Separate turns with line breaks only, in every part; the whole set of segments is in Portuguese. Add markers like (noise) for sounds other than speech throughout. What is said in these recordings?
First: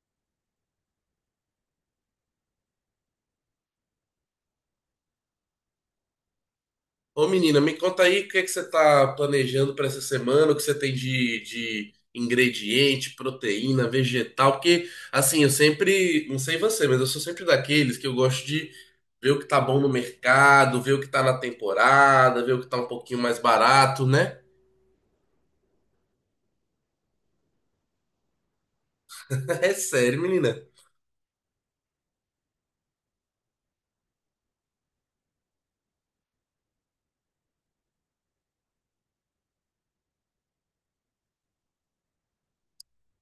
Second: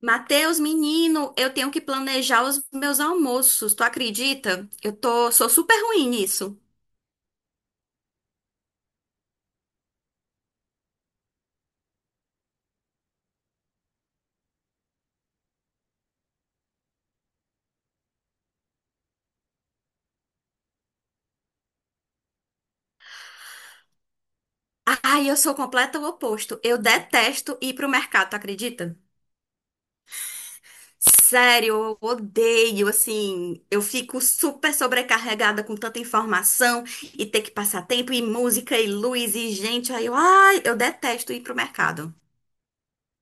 Mateus, menino, eu tenho que planejar os meus almoços, tu acredita? Sou super ruim nisso.
Ô menina, me conta aí o que é que você está planejando para essa semana, o que você tem de ingrediente, proteína, vegetal, porque assim, eu sempre, não sei você, mas eu sou sempre daqueles que eu gosto de ver o que tá bom no mercado, ver o que tá na temporada, ver o que tá um pouquinho mais barato, né?
Ai, eu sou o completo oposto. Eu detesto ir pro mercado, tu acredita?
(laughs) É sério, menina.
Sério, eu odeio, assim, eu fico super sobrecarregada com tanta informação e ter que passar tempo e música e luz e gente. Ai, eu detesto ir pro mercado.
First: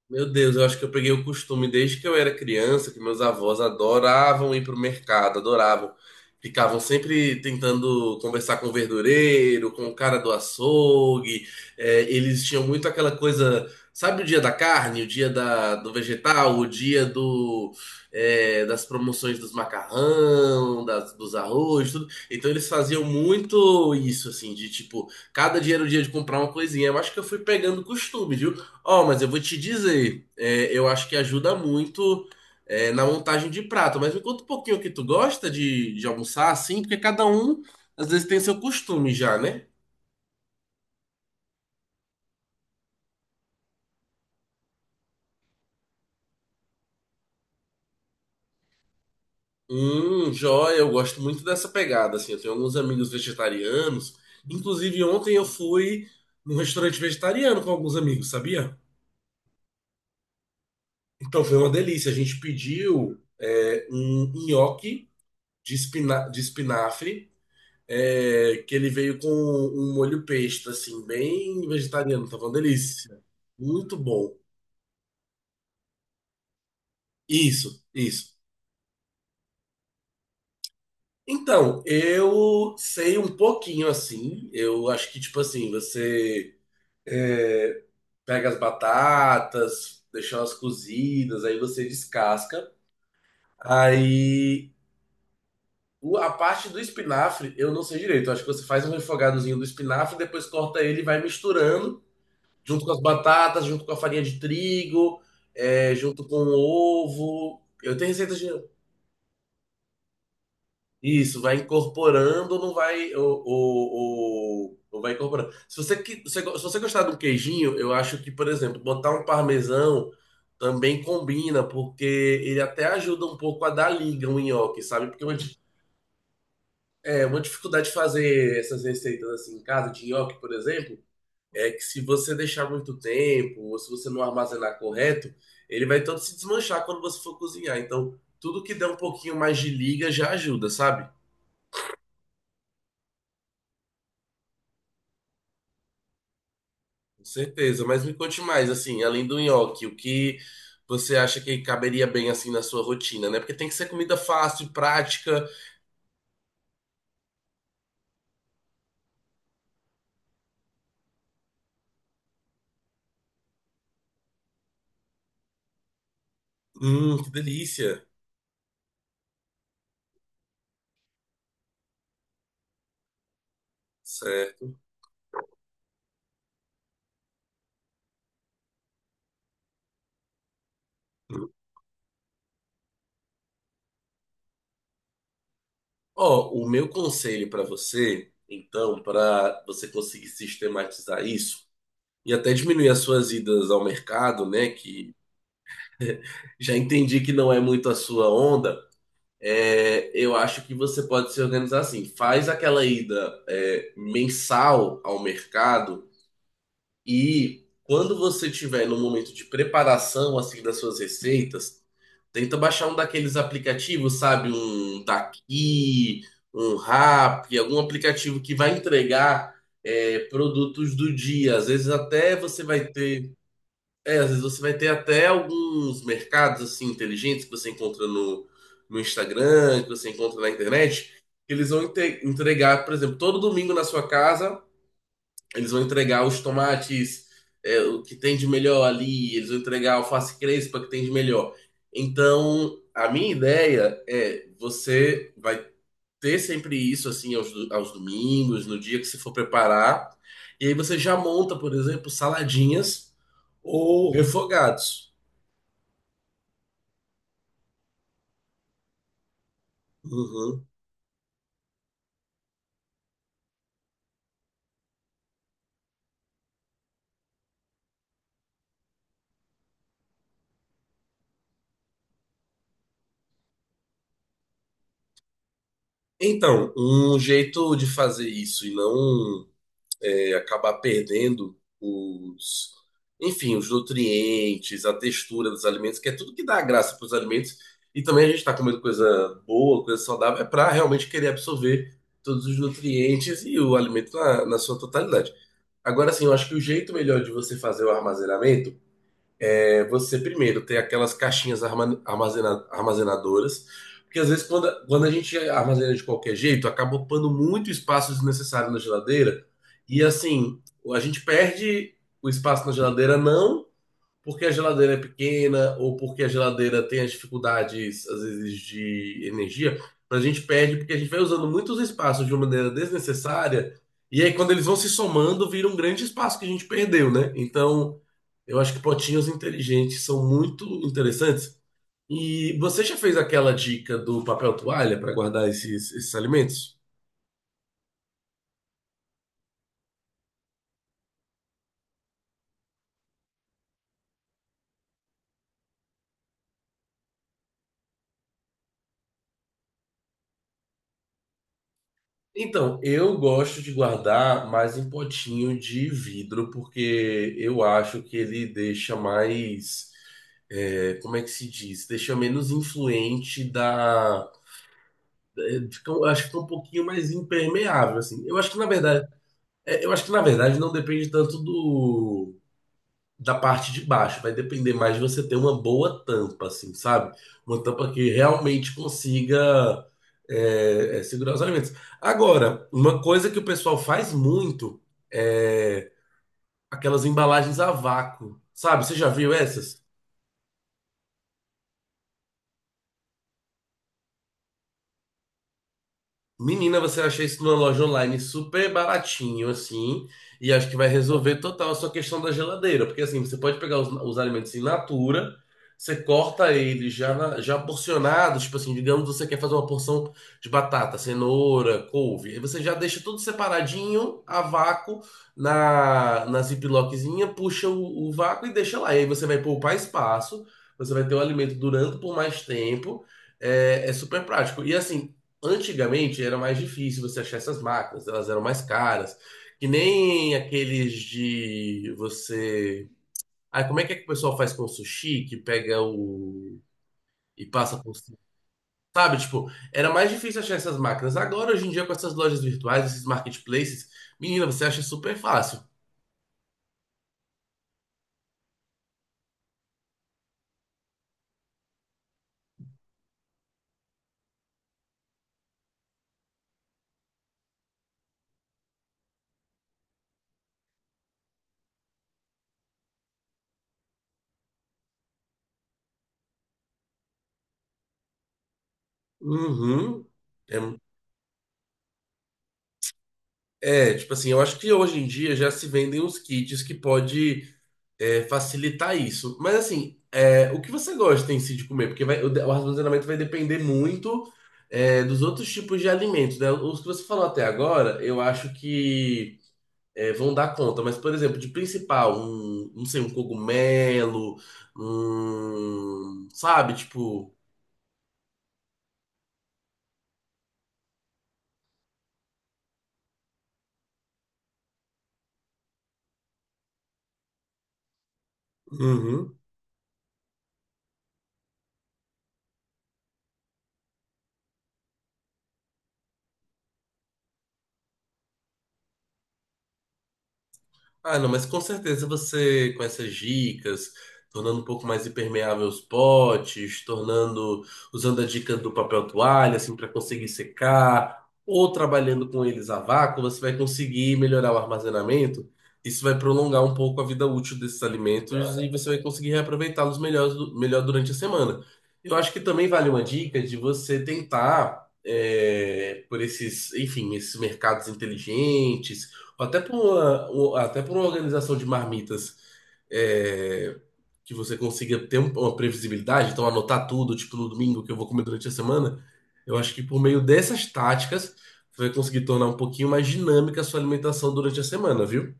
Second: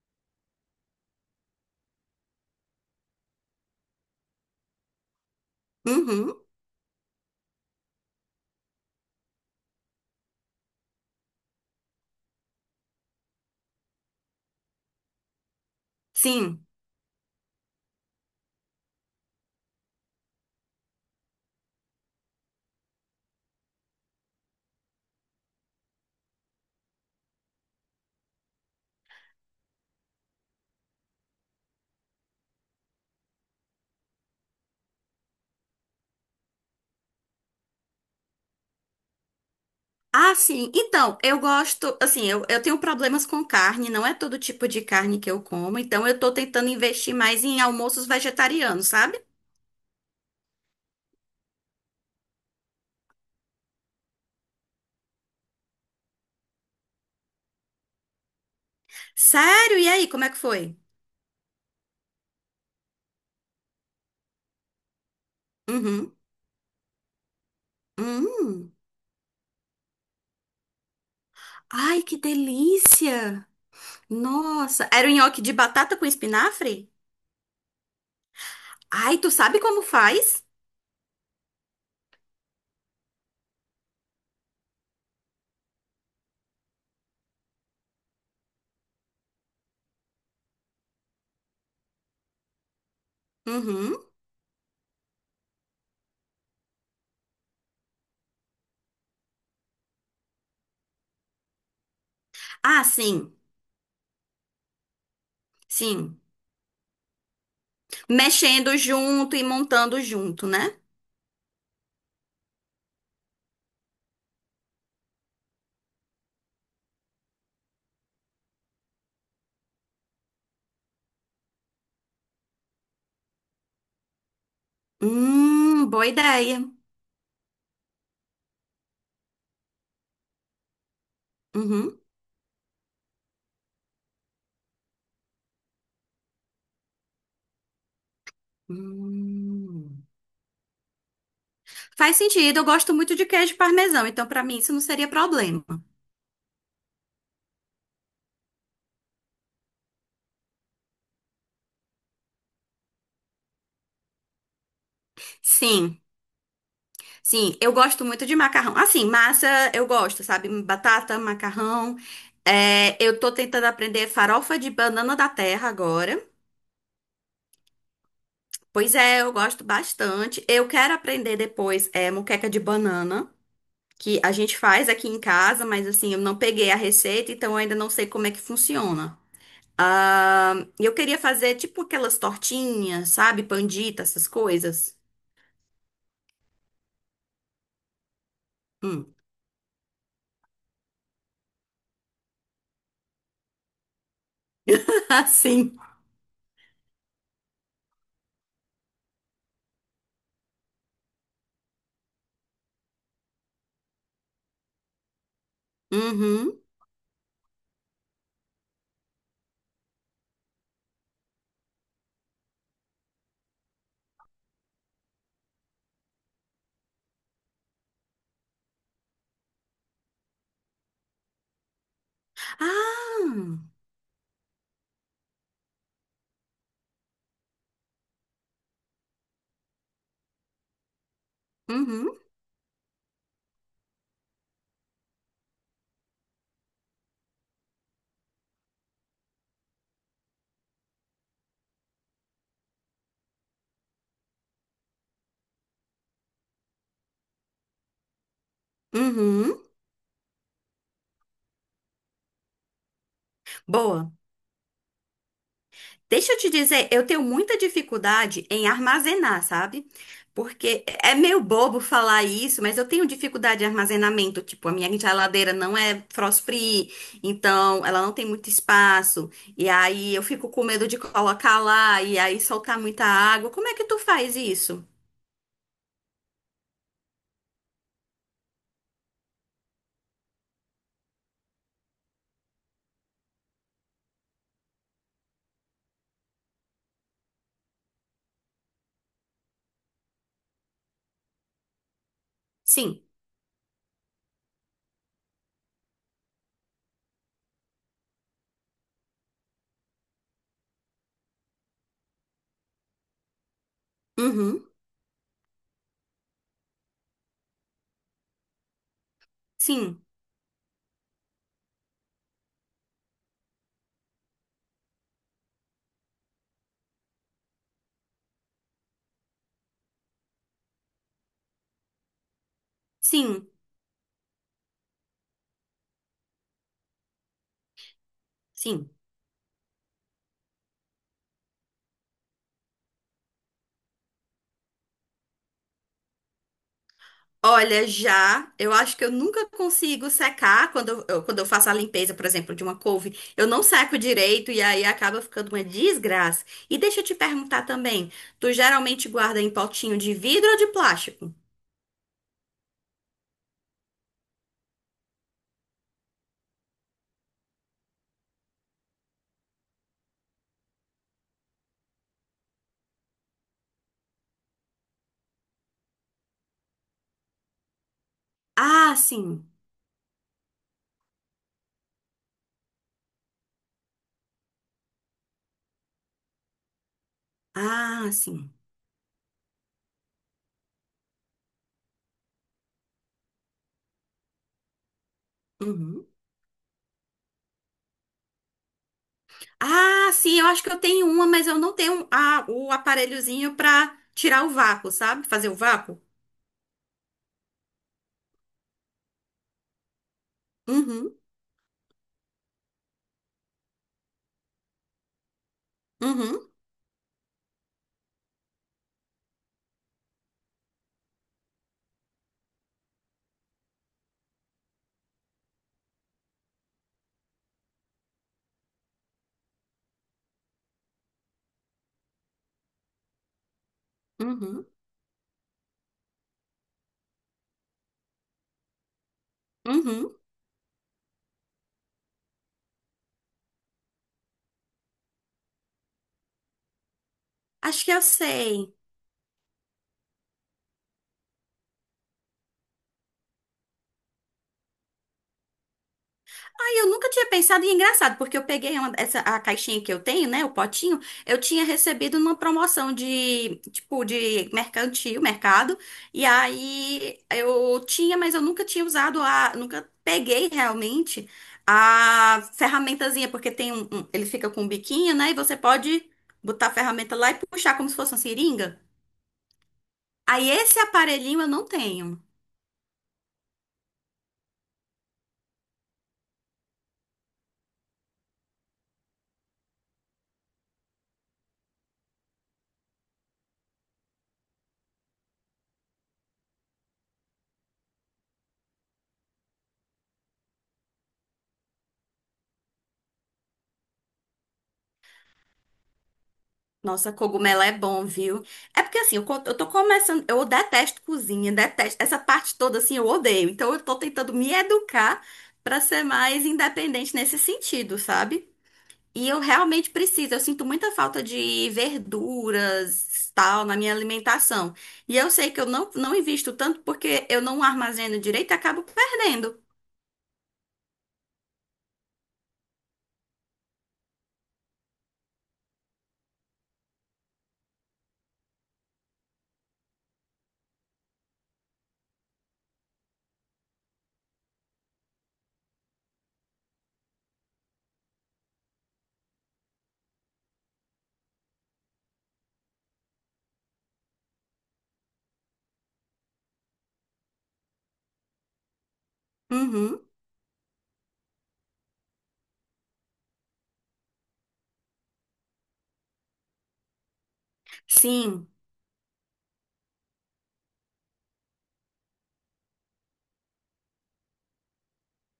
Meu Deus, eu acho que eu peguei o costume desde que eu era criança, que meus avós adoravam ir pro mercado, adoravam.
Uhum,
Ficavam sempre tentando conversar com o verdureiro, com o cara do açougue. É, eles tinham muito aquela coisa, sabe, o dia da carne, o dia da, do vegetal,
sim.
o dia do, é, das promoções dos macarrão, das, dos arroz, tudo. Então eles faziam muito isso, assim, de tipo, cada dia era o dia de comprar uma coisinha. Eu acho que eu fui pegando costume, viu? Ó, mas eu vou te dizer, é, eu acho que ajuda muito na montagem de prato. Mas me conta um pouquinho o que tu gosta de almoçar, assim, porque cada um às vezes tem seu costume já, né?
Ah, sim. Então, eu gosto, assim, eu tenho problemas com carne, não é todo tipo de carne que eu como, então eu tô tentando investir mais em almoços vegetarianos, sabe?
Joia, eu gosto muito dessa pegada, assim. Eu tenho alguns amigos vegetarianos. Inclusive, ontem eu fui num restaurante vegetariano com alguns amigos, sabia?
Sério? E aí, como é que foi?
Então foi uma delícia. A gente pediu um nhoque
Uhum.
de espinafre. É,
Hum.
que ele veio com um molho pesto, assim, bem
Ai, que
vegetariano, tava uma delícia.
delícia!
Muito bom.
Nossa, era um nhoque de batata com espinafre?
Isso, isso.
Ai, tu sabe como faz?
Então, eu sei um pouquinho assim. Eu acho que, tipo assim, você é, pega as batatas, deixa elas cozidas, aí você descasca.
Uhum.
Aí a parte do espinafre eu não sei direito. Eu acho que você faz um refogadozinho do espinafre, depois corta ele e vai misturando
Ah,
junto com as
sim.
batatas, junto com a farinha de trigo, é,
Sim.
junto com o ovo. Eu tenho receita de.
Mexendo junto e montando junto, né?
Isso, vai incorporando, ou não vai. Não vai incorporando. Se você, se você gostar do queijinho, eu acho que, por exemplo, botar um parmesão também combina, porque ele até ajuda um pouco a dar liga o nhoque, sabe? Porque é uma,
Boa ideia.
é uma dificuldade de fazer essas receitas assim em casa, de nhoque, por exemplo. É que
Uhum.
se você deixar muito tempo, ou se você não armazenar correto, ele vai todo se desmanchar quando você for cozinhar. Então, tudo que der um pouquinho mais de
Hum.
liga já ajuda, sabe?
Faz sentido, eu gosto muito de queijo parmesão, então pra mim isso não seria problema.
Com certeza. Mas me conte mais, assim, além do nhoque, o que você acha que caberia bem, assim, na sua rotina, né? Porque tem que ser comida fácil, prática.
Sim, sim, eu gosto muito de macarrão. Assim, massa eu gosto, sabe? Batata, macarrão. É, eu tô tentando aprender farofa de banana da terra agora.
Que delícia.
Pois é, eu gosto bastante. Eu quero aprender depois é, moqueca de banana, que a gente
Certo.
faz aqui em casa, mas assim, eu não peguei a receita, então eu ainda não sei como é que funciona. Ah, eu queria fazer tipo aquelas tortinhas, sabe? Pandita, essas coisas.
Ó, o meu conselho para você, então,
Hum.
para você conseguir sistematizar isso e até diminuir as suas idas ao mercado, né?
(laughs)
Que
Ah, sim.
já entendi que não é muito a sua onda. É, eu acho que você pode se organizar assim. Faz aquela ida é, mensal ao mercado
Uhum.
e quando você tiver no momento de preparação assim das suas receitas, tenta baixar um daqueles aplicativos, sabe, um daqui, um Rap, algum aplicativo que vai entregar é, produtos do dia. Às vezes até você vai
Ah,
ter , às vezes você vai ter até alguns mercados assim inteligentes que você encontra no Instagram, que você encontra na internet, que eles vão
uhum,
entregar, por exemplo, todo domingo na sua casa, eles vão entregar os tomates, é, o que tem de melhor ali, eles vão entregar a alface crespa que tem de melhor. Então, a minha ideia é você vai ter sempre isso assim aos, aos domingos, no dia que você for
uhum.
preparar. E aí você já monta, por exemplo, saladinhas ou
Boa.
refogados.
Deixa eu te dizer, eu tenho muita dificuldade em armazenar, sabe?
Uhum.
Porque é meio bobo falar isso, mas eu tenho dificuldade de armazenamento. Tipo, a minha geladeira não é frost free, então ela não tem muito espaço. E aí eu fico com medo de colocar lá e aí soltar muita água. Como é que tu faz isso?
Então, um jeito de fazer isso e não acabar perdendo os, enfim, os nutrientes, a textura dos alimentos, que é tudo que dá graça para os alimentos. E também a gente está comendo coisa boa, coisa saudável, é para realmente querer absorver todos os
Sim.
nutrientes e o alimento na sua totalidade. Agora, assim, eu acho que o jeito melhor de você fazer o armazenamento é você primeiro ter aquelas caixinhas armazenadoras, porque às vezes
Uhum.
quando, quando a gente armazena de qualquer jeito, acaba ocupando muito espaço desnecessário na geladeira, e
Sim.
assim, a gente perde o espaço na geladeira não porque a geladeira é pequena ou porque a geladeira tem as dificuldades, às vezes, de energia, a gente perde porque a gente vai usando muitos espaços de uma maneira
Sim.
desnecessária. E aí, quando eles vão se somando, vira um grande espaço que a gente perdeu, né? Então, eu acho que
Sim.
potinhos inteligentes são muito interessantes. E você já fez aquela dica do papel toalha para guardar esses alimentos?
Olha, já, eu acho que eu nunca consigo secar quando eu faço a limpeza, por exemplo, de uma couve. Eu não seco direito e aí acaba ficando uma desgraça. E deixa eu te perguntar também, tu geralmente guarda em potinho de vidro ou de plástico?
Então, eu gosto de guardar mais em potinho de vidro, porque eu acho que ele deixa mais. É, como é que se diz? Deixa menos influente da. É, eu acho que fica um pouquinho mais impermeável, assim. Eu acho que, na
Ah,
verdade,
sim.
não depende tanto do da parte de baixo. Vai depender mais de você ter uma boa tampa, assim, sabe? Uma tampa
Ah,
que
sim.
realmente consiga segurar os alimentos. Agora, uma coisa que o pessoal faz muito é
Uhum.
aquelas embalagens a vácuo, sabe? Você já viu essas?
Ah, sim, eu acho que eu tenho uma, mas eu não tenho a, o aparelhozinho pra tirar o vácuo, sabe? Fazer o vácuo.
Menina, você acha isso numa loja online super baratinho, assim, e acho que vai
Uhum,
resolver total a sua questão da geladeira, porque assim, você pode pegar os alimentos in natura, você
uhum,
corta eles já, já porcionados, tipo assim, digamos você quer fazer uma porção de batata, cenoura, couve, aí você já deixa tudo separadinho, a vácuo, na ziplockzinha, puxa o vácuo e deixa lá, e aí você vai poupar espaço, você vai ter o alimento durando por mais tempo, é, é super prático.
uhum,
E assim, antigamente era mais difícil você achar essas máquinas, elas eram mais caras, que
uhum.
nem aqueles de você. Ah, como é que o pessoal faz com o sushi que pega o e passa
Acho que
por
eu
cima?
sei.
Sabe, tipo, era mais difícil achar essas máquinas. Agora, hoje em dia, com essas lojas virtuais, esses marketplaces, menina, você acha super fácil.
Ai, eu nunca tinha pensado, e é engraçado, porque essa, a caixinha que eu tenho, né, o potinho, eu tinha recebido numa promoção de, tipo, de mercantil, mercado, e aí eu tinha, mas eu nunca tinha usado a, nunca peguei realmente a ferramentazinha, porque ele fica com um biquinho, né, e você pode botar a ferramenta lá e puxar como se fosse uma seringa.
Uhum.
Aí
É,
esse aparelhinho eu não tenho.
tipo assim, eu acho que hoje em dia já se vendem uns kits que pode é, facilitar isso. Mas assim, é, o que você gosta em si de comer? Porque o armazenamento vai depender muito é, dos outros tipos de alimentos, né? Os que você falou até agora, eu acho que é, vão dar conta. Mas, por exemplo, de principal, um, não sei, um cogumelo, um, sabe,
Nossa,
tipo.
cogumelo é bom, viu? É porque assim, eu tô começando. Eu detesto cozinha, detesto. Essa parte toda, assim, eu odeio. Então, eu tô tentando me educar pra ser mais independente nesse sentido, sabe? E
Uhum.
eu realmente preciso. Eu sinto muita falta de verduras, tal, na minha alimentação. E eu sei que eu não, não invisto tanto porque eu não armazeno direito e acabo perdendo.
Ah, não, mas com certeza você, com essas dicas, tornando um pouco mais impermeável os potes, tornando, usando a dica do papel toalha, assim, para conseguir secar, ou trabalhando com eles a vácuo, você vai conseguir melhorar o armazenamento. Isso vai prolongar um pouco a vida útil desses alimentos e você vai conseguir reaproveitá-los melhor, melhor durante a semana. Eu acho que também vale uma dica de você tentar, por esses, enfim, esses mercados inteligentes até por
Uhum.
uma, até por uma organização de marmitas é, que você consiga ter uma previsibilidade, então anotar tudo, tipo no domingo que eu vou comer durante
Sim.
a semana, eu acho que por meio dessas táticas você vai conseguir tornar um pouquinho mais dinâmica a sua alimentação durante a semana, viu?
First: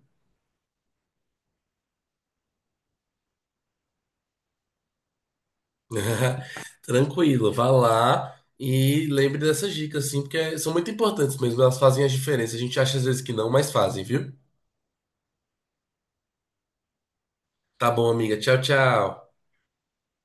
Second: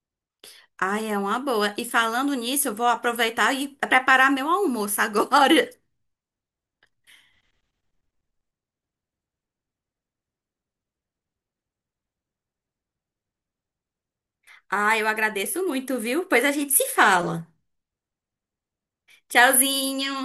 Ai, é uma boa. E falando nisso, eu vou aproveitar e preparar meu almoço (laughs) agora.
(laughs) Tranquilo, vá lá e lembre dessas dicas, assim, porque são muito importantes mesmo, elas fazem a diferença. A gente acha às vezes que não, mas fazem, viu?
Ah, eu agradeço muito, viu? Pois a gente se fala.
Tá bom, amiga. Tchau, tchau.
Tchauzinho!